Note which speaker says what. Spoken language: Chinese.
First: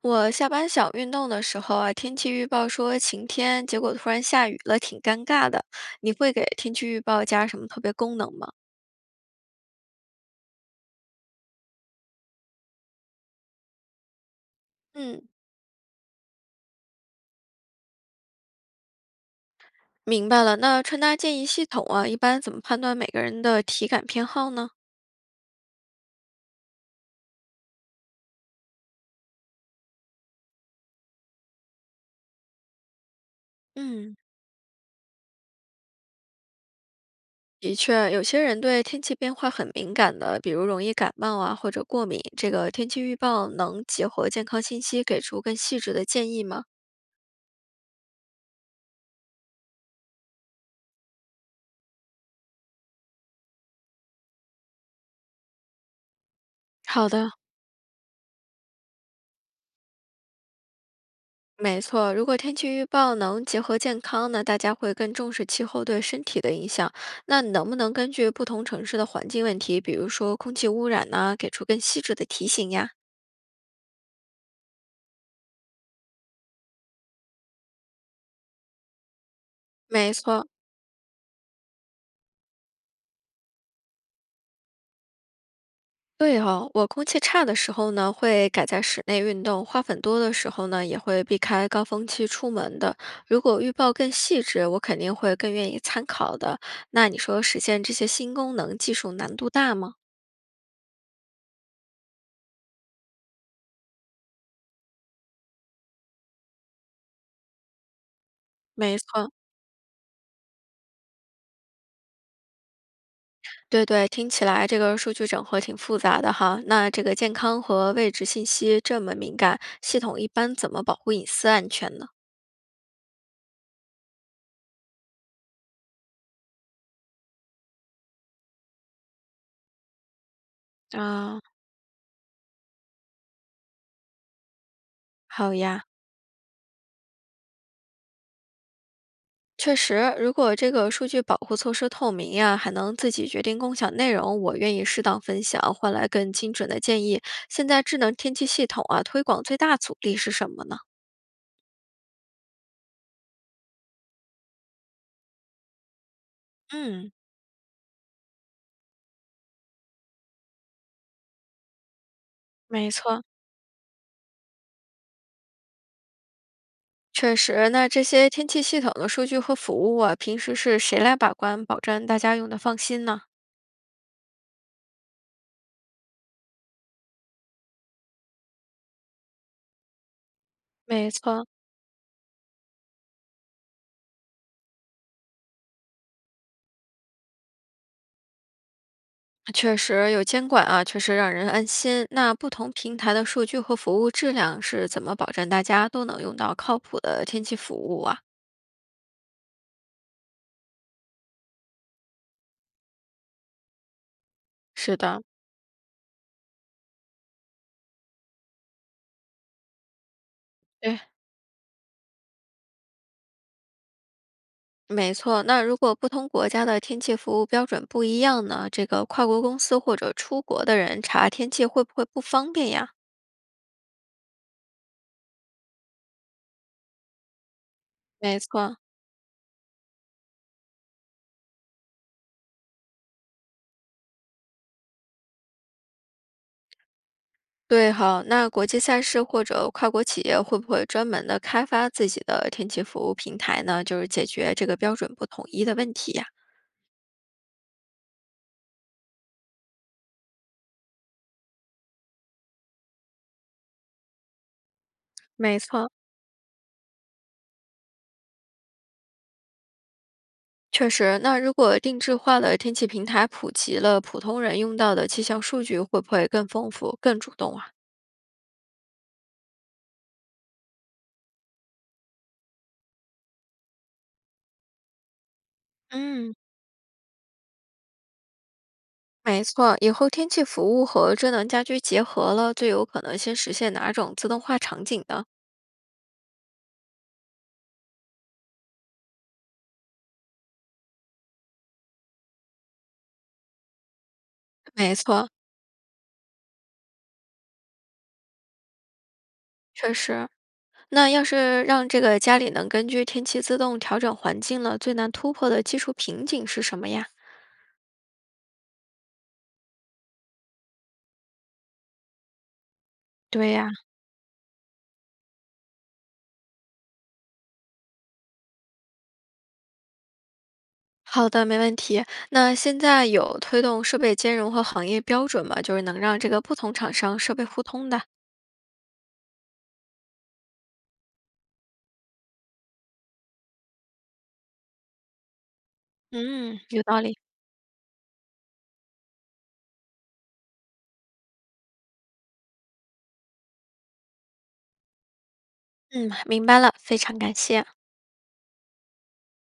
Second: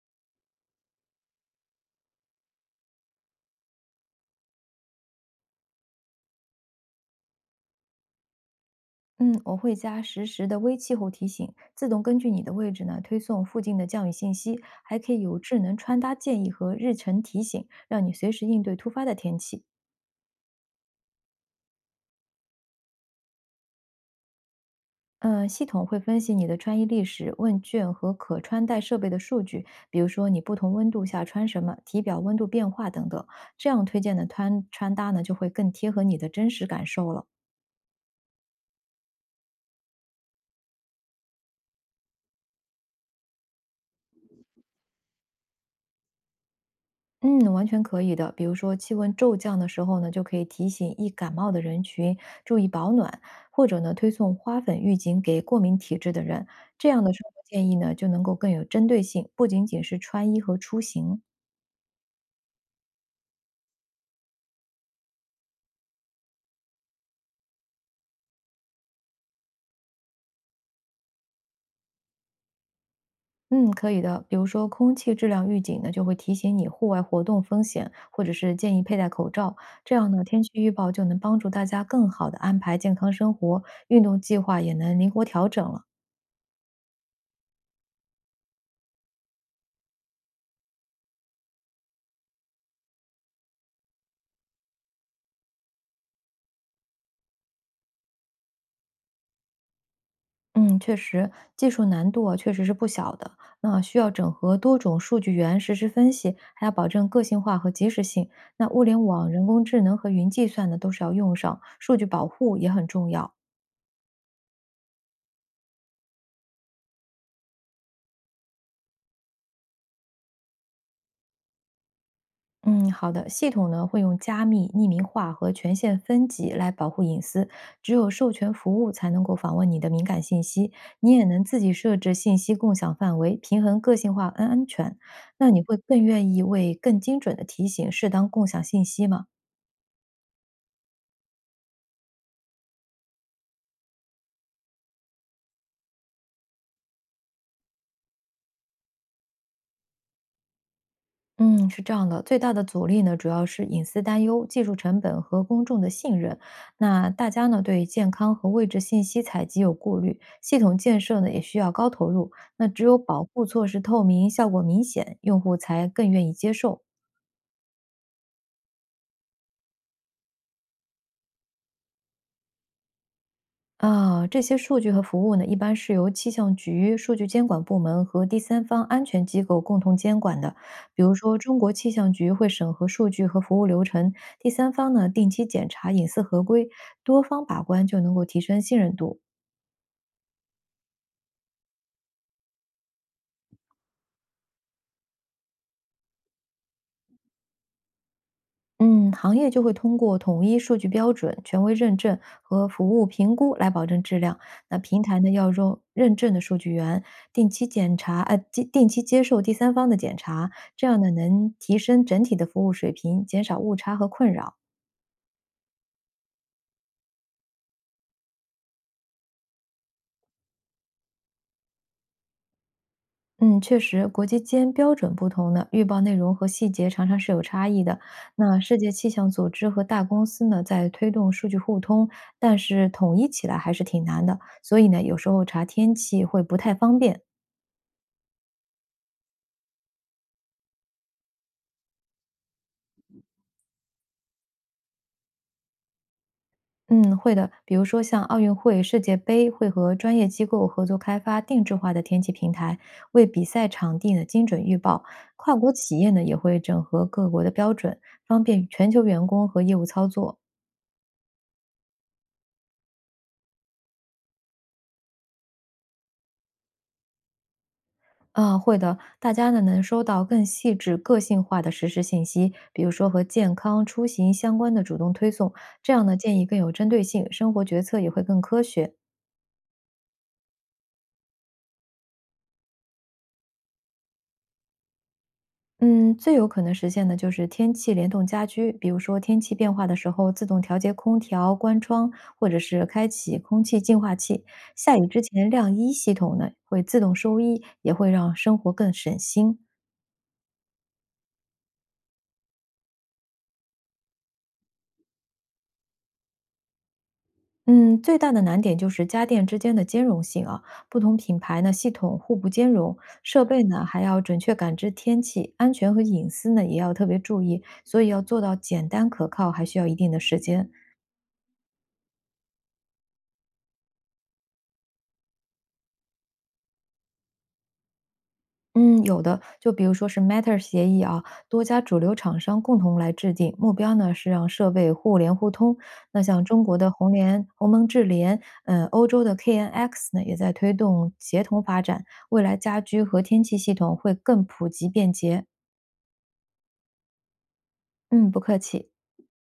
Speaker 1: 我下班想运动的时候啊，天气预报说晴天，结果突然下雨了，挺尴尬的。你会给天气预报加什么特别功能吗？
Speaker 2: 嗯，我会加实时的微气候提醒，自动根据你的位置呢推送附近的降雨信息，还可以
Speaker 1: 嗯，
Speaker 2: 有智能穿搭建议和日程提醒，让你随时应对突发的天气。
Speaker 1: 明白了，那穿搭建议系统啊，一般怎么判断每个人的体感偏好呢？
Speaker 2: 嗯，系统会分析你的穿衣历史、问卷和可穿戴设备的数据，比如说你不同温度下穿什么、体表温度变化等等，这样推
Speaker 1: 嗯，
Speaker 2: 荐的穿搭呢就会更贴合你的真实感受了。
Speaker 1: 的确，有些人对天气变化很敏感的，比如容易感冒啊或者过敏。这个天气预报能结合健康信息给出更细致的建议吗？
Speaker 2: 嗯，完全可以的。比如说气温骤降的时候呢，就可以提醒易感冒的人群注意保暖，或者呢推送花粉预警给过敏体质的人。这样
Speaker 1: 好
Speaker 2: 的生
Speaker 1: 的，
Speaker 2: 活建议呢，就能够更有针对性，不仅仅是穿衣和出行。
Speaker 1: 没错，如果天气预报能结合健康呢，大家会更重视气候对身体的影响。那能不能根据不同城市的环境问题，比如说空气污染呢，给出更细致的提醒呀？
Speaker 2: 嗯，可以的。比如说空气质量预警呢，就会提醒你户外活动风险，或者是建议佩戴口罩。这样
Speaker 1: 没
Speaker 2: 呢，天
Speaker 1: 错，
Speaker 2: 气预报就能帮助大家更好的安排健康生活，运动计划也能灵活调整了。
Speaker 1: 对哦，我空气差的时候呢，会改在室内运动；花粉多的时候呢，也会避开高峰期出门的。如果预报更细致，我肯定会更愿意参考的。那你说实现这些新功能，技术难度大吗？
Speaker 2: 嗯，确实，技术难度啊确实是不小的。那需要整合多种数据源实时分析，还要保证个性化和及时性。那物
Speaker 1: 没
Speaker 2: 联网、
Speaker 1: 错。
Speaker 2: 人工智能和云计算呢，都是要用上，数据保护也很重要。
Speaker 1: 对对，听起来这个数据整合挺复杂的哈。那这个健康和位置信息这么敏感，系统一般怎么保护隐私安全呢？
Speaker 2: 嗯，好的，系统呢会用加密、匿名化和权限分级来保护隐私，只有授权服务才能够访问你的敏感信息，你也
Speaker 1: 啊，
Speaker 2: 能自己设置信息共享范围，平衡个性化安全。那
Speaker 1: 好
Speaker 2: 你会
Speaker 1: 呀，
Speaker 2: 更愿意为更精准的提醒适当共享信息吗？
Speaker 1: 确实，如果这个数据保护措施透明呀，还能自己决定共享内容，我愿意适当分享，换来更精准的建议。现在智能天气系统啊，推广最大阻力是什么呢？
Speaker 2: 嗯，是这样的，最大的阻力呢，主要是隐私担忧、技术成本和公众的信任。那
Speaker 1: 嗯，
Speaker 2: 大家呢，对健康和位置信息采集有顾虑，系统建设呢也需要高投入。那只
Speaker 1: 没
Speaker 2: 有保
Speaker 1: 错。
Speaker 2: 护措施透明、效果明显，用户才更愿意接受。
Speaker 1: 确实，那这些天气系统的数据和服务啊，平时是谁来把关，保证大家用的放心呢？
Speaker 2: 啊，这些数据和服务呢，一般是由气象局、数据监管部门和第三方安全机构共同监管的。比
Speaker 1: 没
Speaker 2: 如说，
Speaker 1: 错，
Speaker 2: 中国气象局会审核数据和服务流程，第三方呢定期检查隐私合规，多方把关就能够提升信任度。
Speaker 1: 确实有监管啊，确实让人安心。那不同平台的数据和服务质量是怎么保证大家都能用到靠谱的天气服务啊？
Speaker 2: 嗯，行业就会通过统一数据标准、权威认证和服务评估来保证质量。那
Speaker 1: 是
Speaker 2: 平台
Speaker 1: 的，
Speaker 2: 呢，要用认证的数据源，定期检查，定期接受第三方的检查，这
Speaker 1: 对，
Speaker 2: 样呢，能提升整体的服务水平，减少误差和困扰。
Speaker 1: 没错。那如果不同国家的天气服务标准不一样呢？这个跨国公司或者出国的人查天气会不会不方便呀？
Speaker 2: 嗯，确实，国际间标准不同呢，预报内容和细节常常是有差异的。
Speaker 1: 没
Speaker 2: 那世
Speaker 1: 错。
Speaker 2: 界气象组织和大公司呢，在推动数据互通，但是统一起来还是挺难的。所以呢，有时候查天气会不太方便。
Speaker 1: 对，好，那国际赛事或者跨国企业会不会专门的开发自己的天气服务平台呢？就是解决这个标准不统一的问题呀？
Speaker 2: 嗯，会的。比如说像奥运会、世界杯会和专业机构合作开发定制化的天气平台，为比赛场地呢精准预报。跨
Speaker 1: 没
Speaker 2: 国
Speaker 1: 错，
Speaker 2: 企业呢也会整合各国的标准，方便全球员工和业务操作。
Speaker 1: 确实，那如果定制化的天气平台普及了，普通人用到的气象数据会不会更丰富、更主动啊？
Speaker 2: 啊，会的，大家呢能收到更细致、个性化的实时信息，比如说和健康、出行相关的主动推送，这样呢
Speaker 1: 嗯，
Speaker 2: 建议更有针对性，生活决策也会更科学。
Speaker 1: 没错，以后天气服务和智能家居结合了，最有可能先实现哪种自动化场景呢？
Speaker 2: 嗯，最有可能实现的就是天气联动家居，比如说天气变化的时候自动调节空调、关窗，或者是开启空气净化器。
Speaker 1: 没
Speaker 2: 下雨之
Speaker 1: 错，
Speaker 2: 前晾衣系统呢会自动收衣，也会让生活更省心。
Speaker 1: 确实。那要是让这个家里能根据天气自动调整环境了，最难突破的技术瓶颈是什么呀？
Speaker 2: 嗯，最大的难点就是家电之间的兼容性啊，不同品牌呢系统互不兼容，设
Speaker 1: 对
Speaker 2: 备
Speaker 1: 呀、
Speaker 2: 呢还要准确感知天气，安全和隐私呢也要特别注意，所以要做到简单可靠，还需要一定的时间。
Speaker 1: 好的，没问题。那现在有推动设备兼容和行业标准吗？就是能让这个不同厂商设备互通的。
Speaker 2: 嗯，有的，就比如说是 Matter 协议啊，多家主流厂商共同来制定，目标呢是让设备互联互通。那像
Speaker 1: 嗯，
Speaker 2: 中国
Speaker 1: 有
Speaker 2: 的
Speaker 1: 道
Speaker 2: 红
Speaker 1: 理。
Speaker 2: 联、鸿蒙智联，欧洲的 KNX 呢，也在推动协同发展，未来家居和天气系统会更普及便捷。
Speaker 1: 嗯，明白了，非常感谢。
Speaker 2: 嗯，不客气。